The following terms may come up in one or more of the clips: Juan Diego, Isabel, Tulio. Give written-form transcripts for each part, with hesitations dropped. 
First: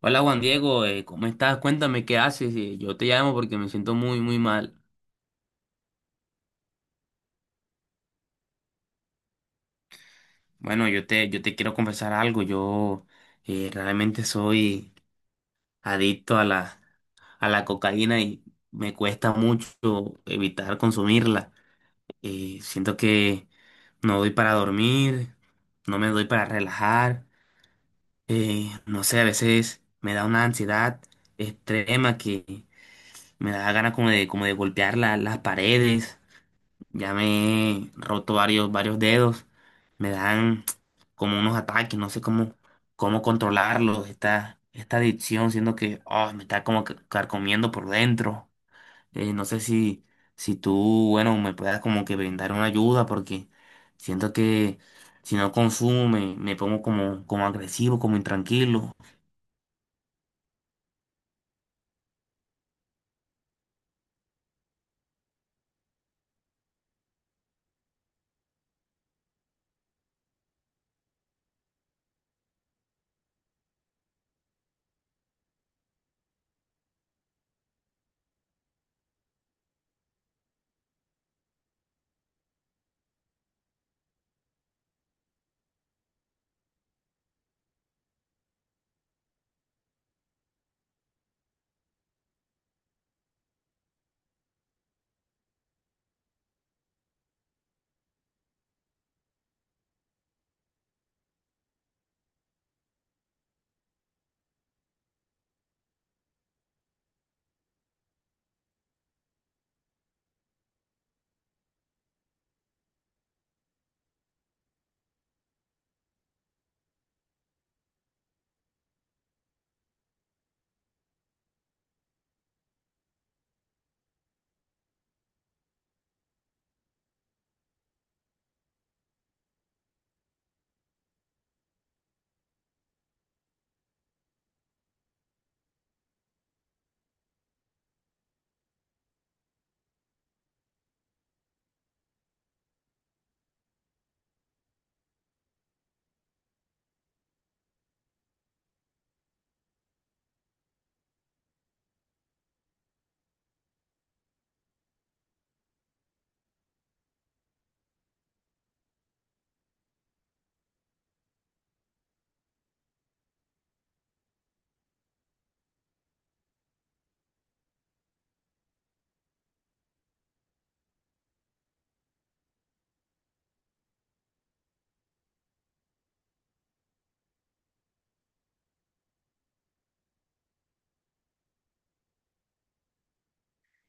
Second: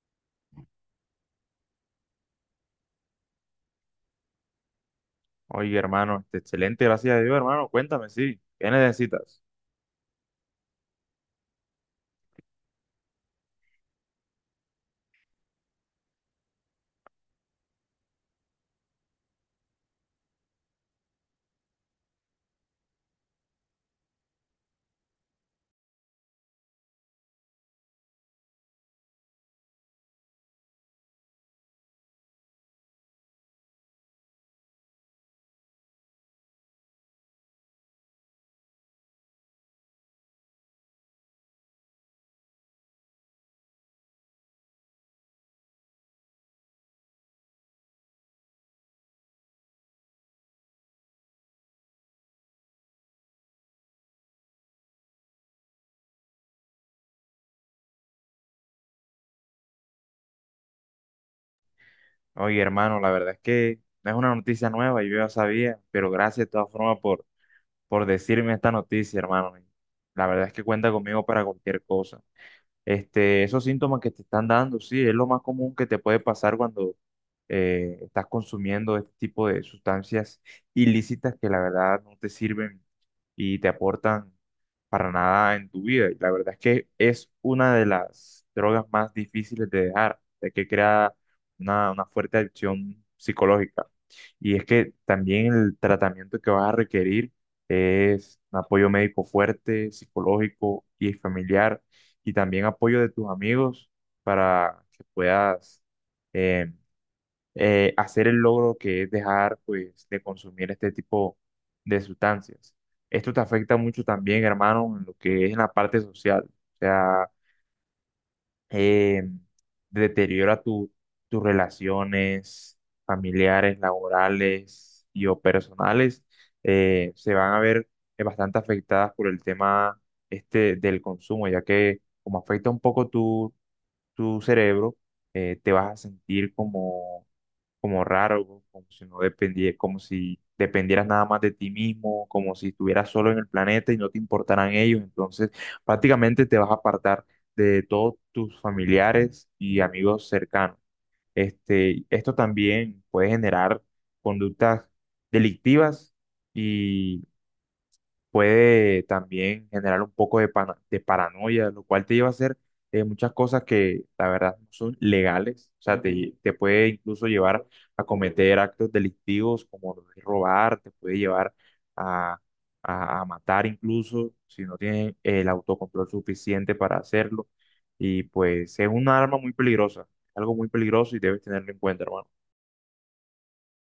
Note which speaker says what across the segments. Speaker 1: Hola Juan Diego, ¿cómo estás? Cuéntame qué haces. Yo te llamo porque me siento muy, muy mal.
Speaker 2: Oye, hermano, este, excelente, gracias a Dios, hermano. Cuéntame, sí, ¿qué necesitas?
Speaker 1: Bueno, yo te quiero confesar algo. Yo realmente soy adicto a a la cocaína y me cuesta mucho evitar consumirla. Siento que no doy para dormir, no me doy para relajar. No sé, a veces me da una ansiedad extrema que me da ganas como de golpear las paredes. Ya me he roto varios dedos. Me dan como unos ataques, no sé cómo controlarlos. Esta adicción, siendo que me está como que carcomiendo por dentro. No sé si tú, bueno, me puedas como que brindar una ayuda porque siento que si no consumo me pongo como agresivo, como intranquilo.
Speaker 2: Oye, hermano, la verdad es que no es una noticia nueva, yo ya sabía, pero gracias de todas formas por decirme esta noticia, hermano. La verdad es que cuenta conmigo para cualquier cosa. Este, esos síntomas que te están dando, sí, es lo más común que te puede pasar cuando estás consumiendo este tipo de sustancias ilícitas que la verdad no te sirven y te aportan para nada en tu vida. Y la verdad es que es una de las drogas más difíciles de dejar, de que crea una fuerte adicción psicológica. Y es que también el tratamiento que vas a requerir es un apoyo médico fuerte, psicológico y familiar y también apoyo de tus amigos para que puedas eh, hacer el logro que es dejar pues de consumir este tipo de sustancias. Esto te afecta mucho también, hermano, en lo que es en la parte social. O sea, eh, deteriora tus relaciones familiares, laborales y o personales. Se van a ver bastante afectadas por el tema este del consumo, ya que como afecta un poco tu cerebro, te vas a sentir como raro, como si como si dependieras nada más de ti mismo, como si estuvieras solo en el planeta y no te importaran ellos. Entonces, prácticamente te vas a apartar de todos tus familiares y amigos cercanos. Este, esto también puede generar conductas delictivas y puede también generar un poco de paranoia, lo cual te lleva a hacer muchas cosas que la verdad no son legales, o sea, te puede incluso llevar a cometer actos delictivos como lo de robar, te puede llevar a, a matar incluso si no tienes el autocontrol suficiente para hacerlo. Y pues es un arma muy peligrosa, algo muy peligroso y debes tenerlo en cuenta, hermano.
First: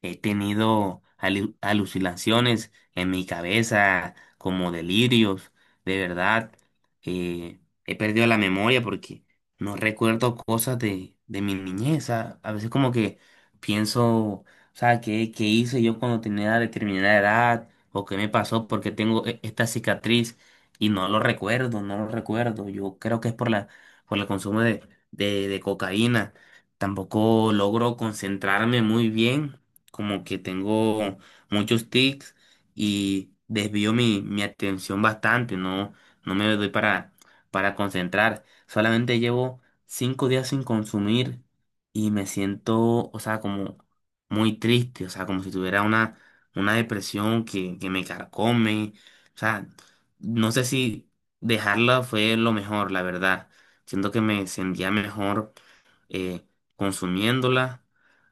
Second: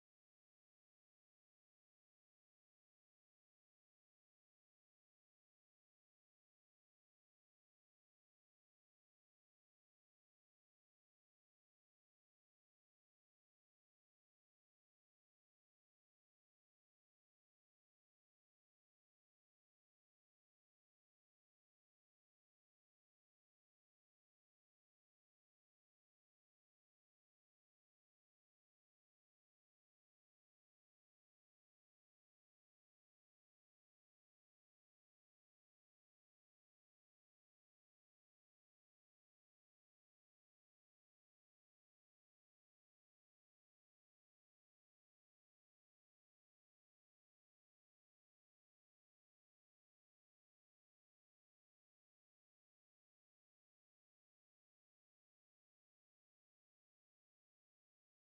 Speaker 1: He tenido alucinaciones en mi cabeza, como delirios, de verdad. eh, He perdido la memoria porque no recuerdo cosas de mi niñez. A veces como que pienso, o sea, ¿ qué hice yo cuando tenía determinada edad? ¿O qué me pasó porque tengo esta cicatriz? Y no lo recuerdo, no lo recuerdo. Yo creo que es por por el consumo de cocaína. Tampoco logro concentrarme muy bien, como que tengo muchos tics y desvío mi atención bastante, no, no me doy para concentrar. Solamente llevo 5 días sin consumir y me siento, o sea, como muy triste, o sea, como si tuviera una depresión que me carcome. O sea, no sé si dejarla fue lo mejor, la verdad. Siento que me sentía mejor eh, consumiéndola,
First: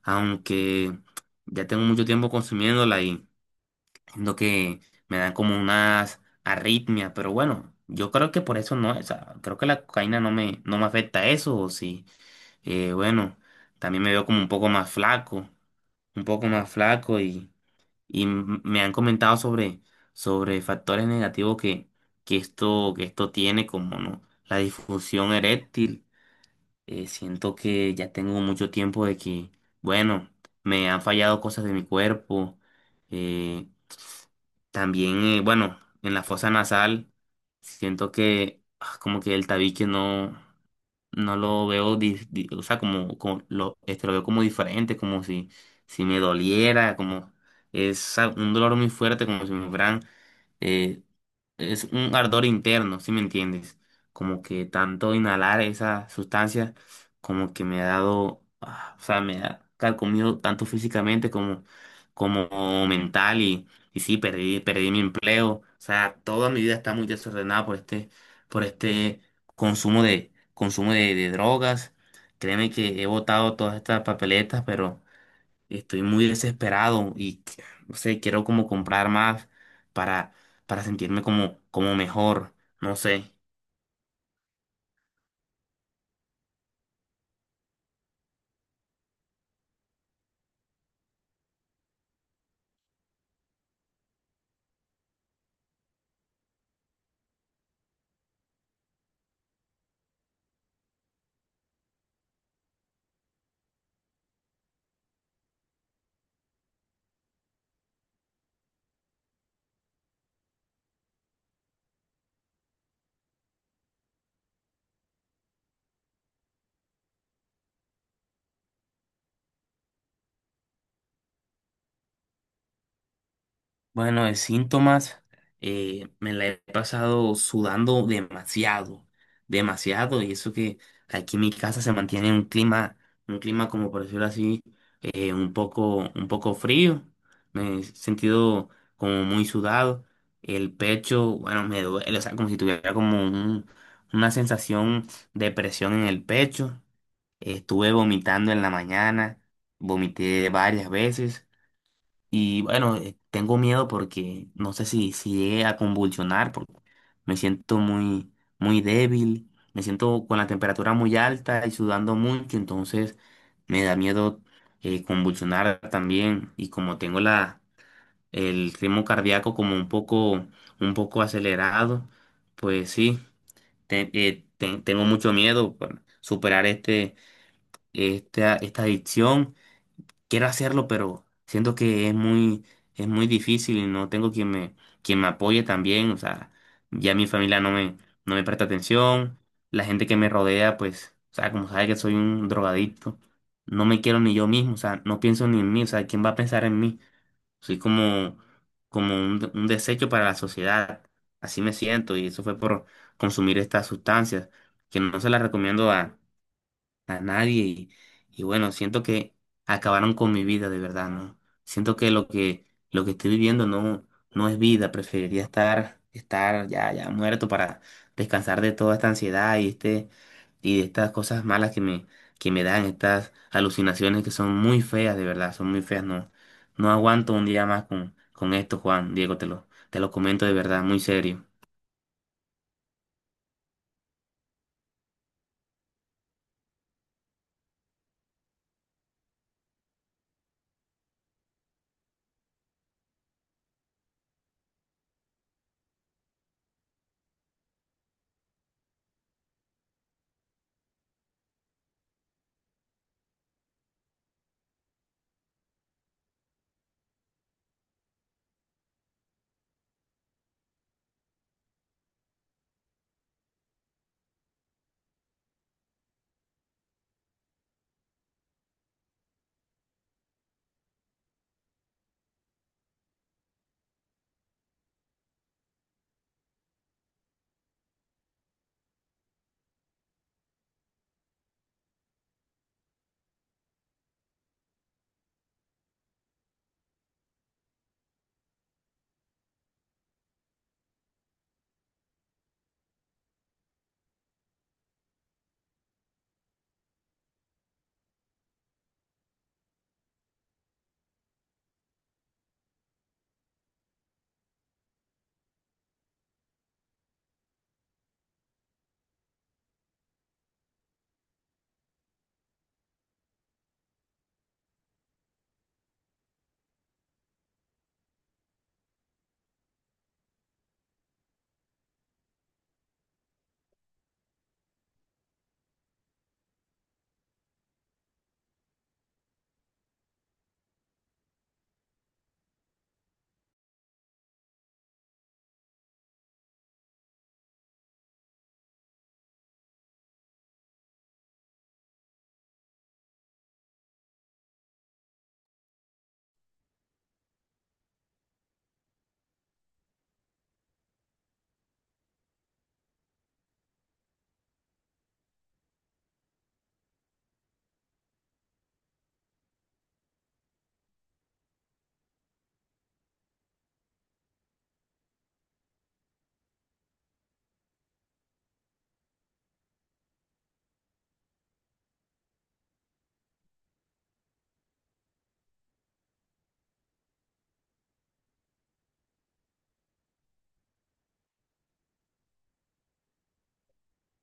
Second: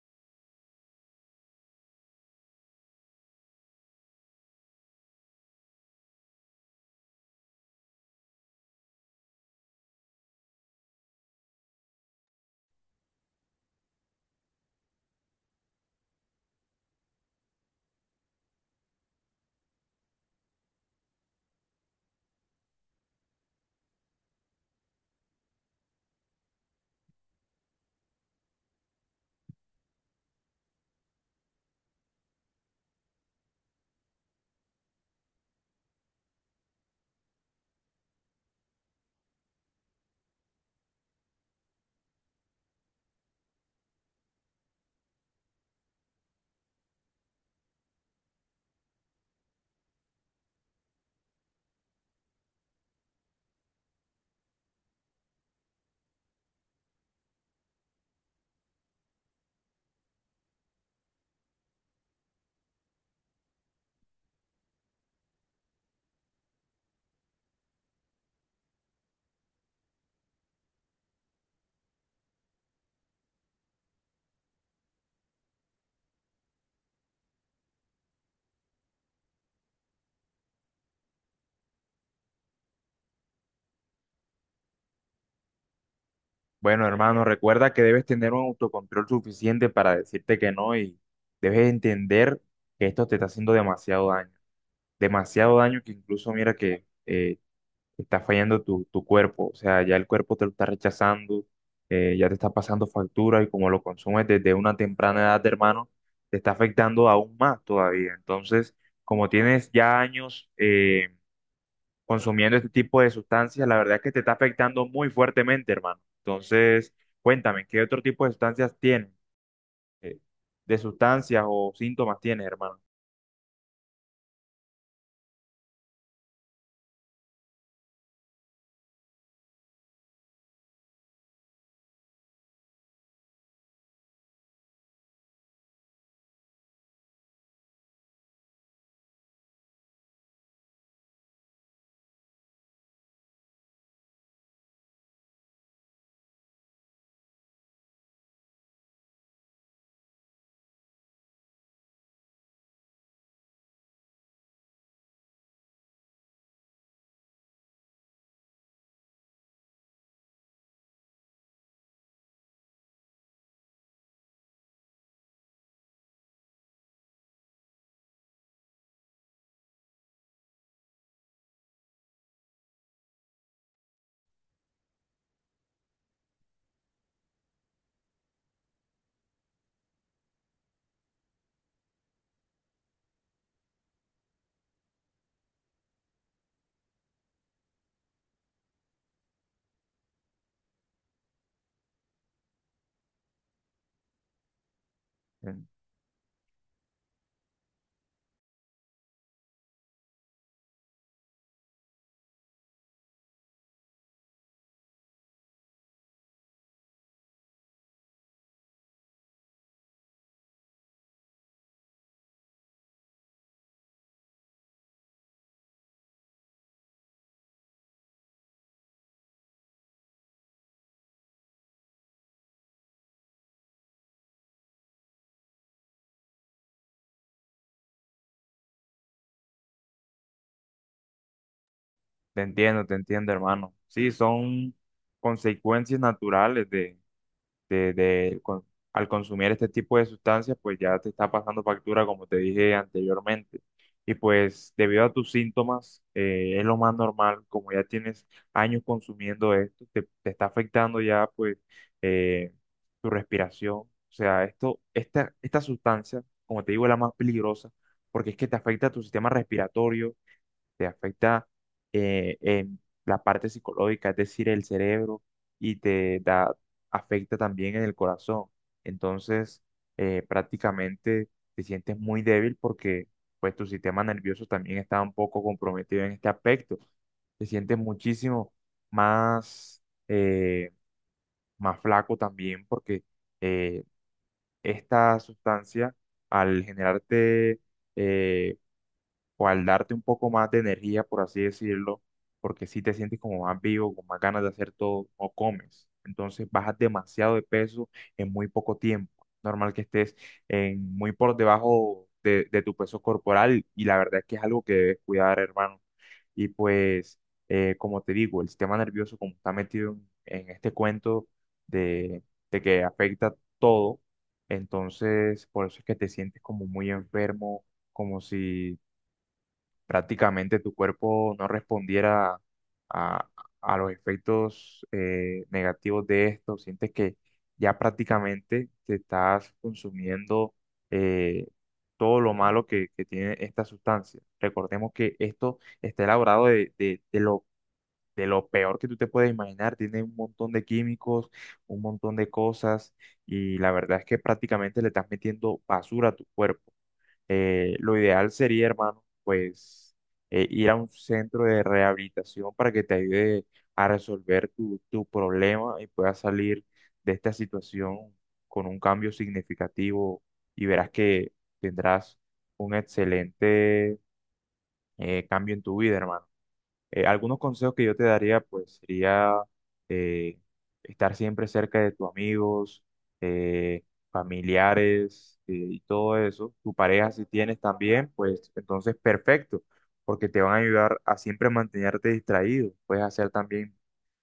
Speaker 1: aunque ya tengo mucho tiempo consumiéndola y siento que me dan como unas arritmias, pero bueno, yo creo que por eso no, o sea, creo que la cocaína no no me afecta eso, o sí, bueno, también me veo como un poco más flaco, un poco más flaco, y me han comentado sobre factores negativos que esto tiene como, ¿no? La disfunción eréctil. Siento que ya tengo mucho tiempo de que, bueno, me han fallado cosas de mi cuerpo. Eh, también, bueno, en la fosa nasal, siento que como que el tabique no, no lo veo, o sea, como lo, este, lo veo como diferente, como si, si me doliera, como es un dolor muy fuerte, como si me fueran eh, es un ardor interno, ¿sí me entiendes? Como que tanto inhalar esa sustancia, como que me ha dado, o sea, me ha carcomido tanto físicamente como mental y sí, perdí, perdí mi empleo. O sea, toda mi vida está muy desordenada por este consumo de drogas. Créeme que he botado todas estas papeletas, pero estoy muy desesperado y no sé, quiero como comprar más para, para sentirme como mejor, no sé.
Speaker 2: Bueno, hermano, recuerda que debes tener un autocontrol suficiente para decirte que no y debes entender que esto te está haciendo demasiado daño. Demasiado daño que incluso mira que está fallando tu cuerpo. O sea, ya el cuerpo te lo está rechazando, ya te está pasando factura y como lo consumes desde una temprana edad, hermano, te está afectando aún más todavía. Entonces, como tienes ya años consumiendo este tipo de sustancias, la verdad es que te está afectando muy fuertemente, hermano. Entonces, cuéntame, ¿qué otro tipo de sustancias tienes? Eh, ¿De sustancias o síntomas tienes, hermano?
Speaker 1: Bueno, de síntomas, me la he pasado sudando demasiado, demasiado, y eso que aquí en mi casa se mantiene un clima como por decirlo así, un poco frío. Me he sentido como muy sudado. El pecho, bueno, me duele, o sea, como si tuviera como una sensación de presión en el pecho. Estuve vomitando en la mañana, vomité varias veces. Y bueno, tengo miedo porque no sé si, si llegue a convulsionar, porque me siento muy, muy débil, me siento con la temperatura muy alta y sudando mucho, entonces me da miedo convulsionar también. Y como tengo el ritmo cardíaco como un poco acelerado, pues sí, tengo mucho miedo por superar este, esta adicción. Quiero hacerlo, pero siento que es muy difícil y no tengo quien quien me apoye también. O sea, ya mi familia no no me presta atención. La gente que me rodea, pues, o sea, como sabe que soy un drogadicto, no me quiero ni yo mismo. O sea, no pienso ni
Speaker 2: En-
Speaker 1: en mí. O sea, ¿quién va a pensar en mí? Soy como un desecho para la sociedad. Así me siento y eso fue por consumir estas sustancias, que no se las recomiendo a nadie y bueno, siento que acabaron con mi vida de verdad, ¿no? Siento que lo que estoy viviendo no es vida, preferiría estar ya muerto para descansar de toda esta ansiedad y y de estas cosas malas que me dan estas alucinaciones que son muy feas de verdad, son muy feas, no no aguanto un día más con esto, Juan Diego, te lo comento de verdad, muy serio.
Speaker 2: Te entiendo, hermano. Sí, son consecuencias naturales de al consumir este tipo de sustancias, pues ya te está pasando factura, como te dije anteriormente. Y pues debido a tus síntomas, es lo más normal, como ya tienes años consumiendo esto, te está afectando ya pues eh, tu respiración. O sea, esta sustancia, como te digo, es la más peligrosa porque es que te afecta a tu sistema respiratorio, te afecta en la parte psicológica, es decir, el cerebro, y afecta también en el corazón. Entonces, prácticamente te sientes muy débil porque pues tu sistema nervioso también está un poco comprometido en este aspecto. Te sientes muchísimo más, eh, más flaco también porque eh, esta sustancia al generarte... eh, o al darte un poco más de energía, por así decirlo, porque si te sientes como más vivo, con más ganas de hacer todo, o comes. Entonces bajas demasiado de peso en muy poco tiempo. Normal que estés en, muy por debajo de tu peso corporal y la verdad es que es algo que debes cuidar, hermano. Y pues, como te digo, el sistema nervioso, como está metido en este cuento de, que afecta todo, entonces por eso es que te sientes como muy enfermo, como si prácticamente tu cuerpo no respondiera a, a los efectos negativos de esto, sientes que ya prácticamente te estás consumiendo eh, todo lo malo que tiene esta sustancia. Recordemos que esto está elaborado de lo peor que tú te puedes imaginar, tiene un montón de químicos, un montón de cosas y la verdad es que prácticamente le estás metiendo basura a tu cuerpo. Eh, lo ideal sería, hermano, pues ir a un centro de rehabilitación para que te ayude a resolver tu problema y puedas salir de esta situación con un cambio significativo y verás que tendrás un excelente cambio en tu vida, hermano. Algunos consejos que yo te daría, pues, sería eh, estar siempre cerca de tus amigos, eh, familiares y todo eso. Tu pareja, si tienes también, pues, entonces perfecto, porque te van a ayudar a siempre mantenerte distraído. Puedes hacer también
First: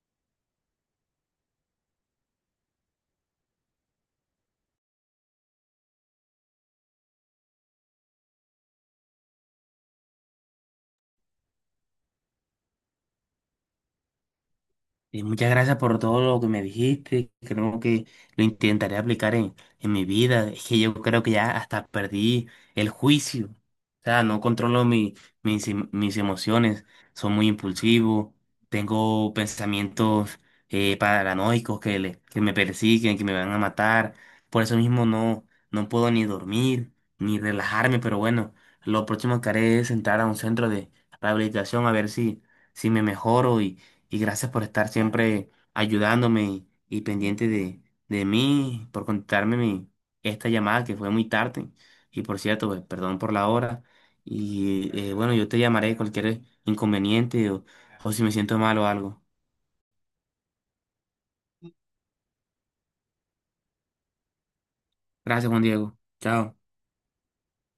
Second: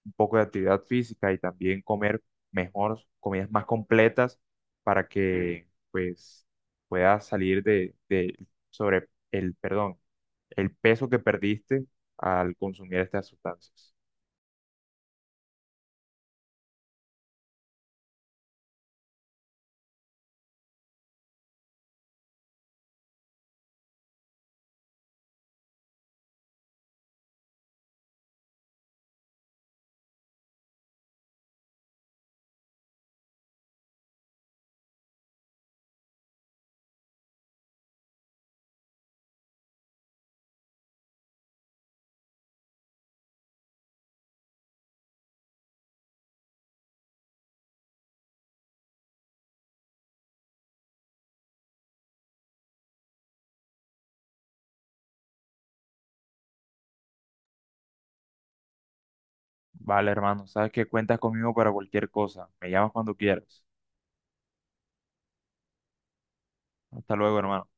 Speaker 2: un poco de actividad física y también comer mejor, comidas más completas para que, pues, puedas salir de sobre el, perdón, el peso que perdiste al consumir estas sustancias.
Speaker 1: Y muchas gracias por todo lo que me dijiste. Creo que lo intentaré aplicar en mi vida. Es que yo creo que ya hasta perdí el juicio. O sea, no controlo mis emociones. Soy muy impulsivo. Tengo pensamientos paranoicos que me persiguen, que me van a matar. Por eso mismo no, no puedo ni dormir, ni relajarme. Pero bueno, lo próximo que haré es entrar a un centro de rehabilitación a ver si, si me mejoro, y gracias por estar siempre ayudándome y pendiente de mí, por contestarme esta llamada que fue muy tarde. Y por cierto, pues, perdón por la hora. Y bueno, yo te llamaré cualquier inconveniente o si me siento mal o algo.
Speaker 2: Vale, hermano, sabes que cuentas conmigo para cualquier cosa. Me llamas cuando quieras.
Speaker 1: Gracias, Juan Diego. Chao.
Speaker 2: Hasta luego, hermano.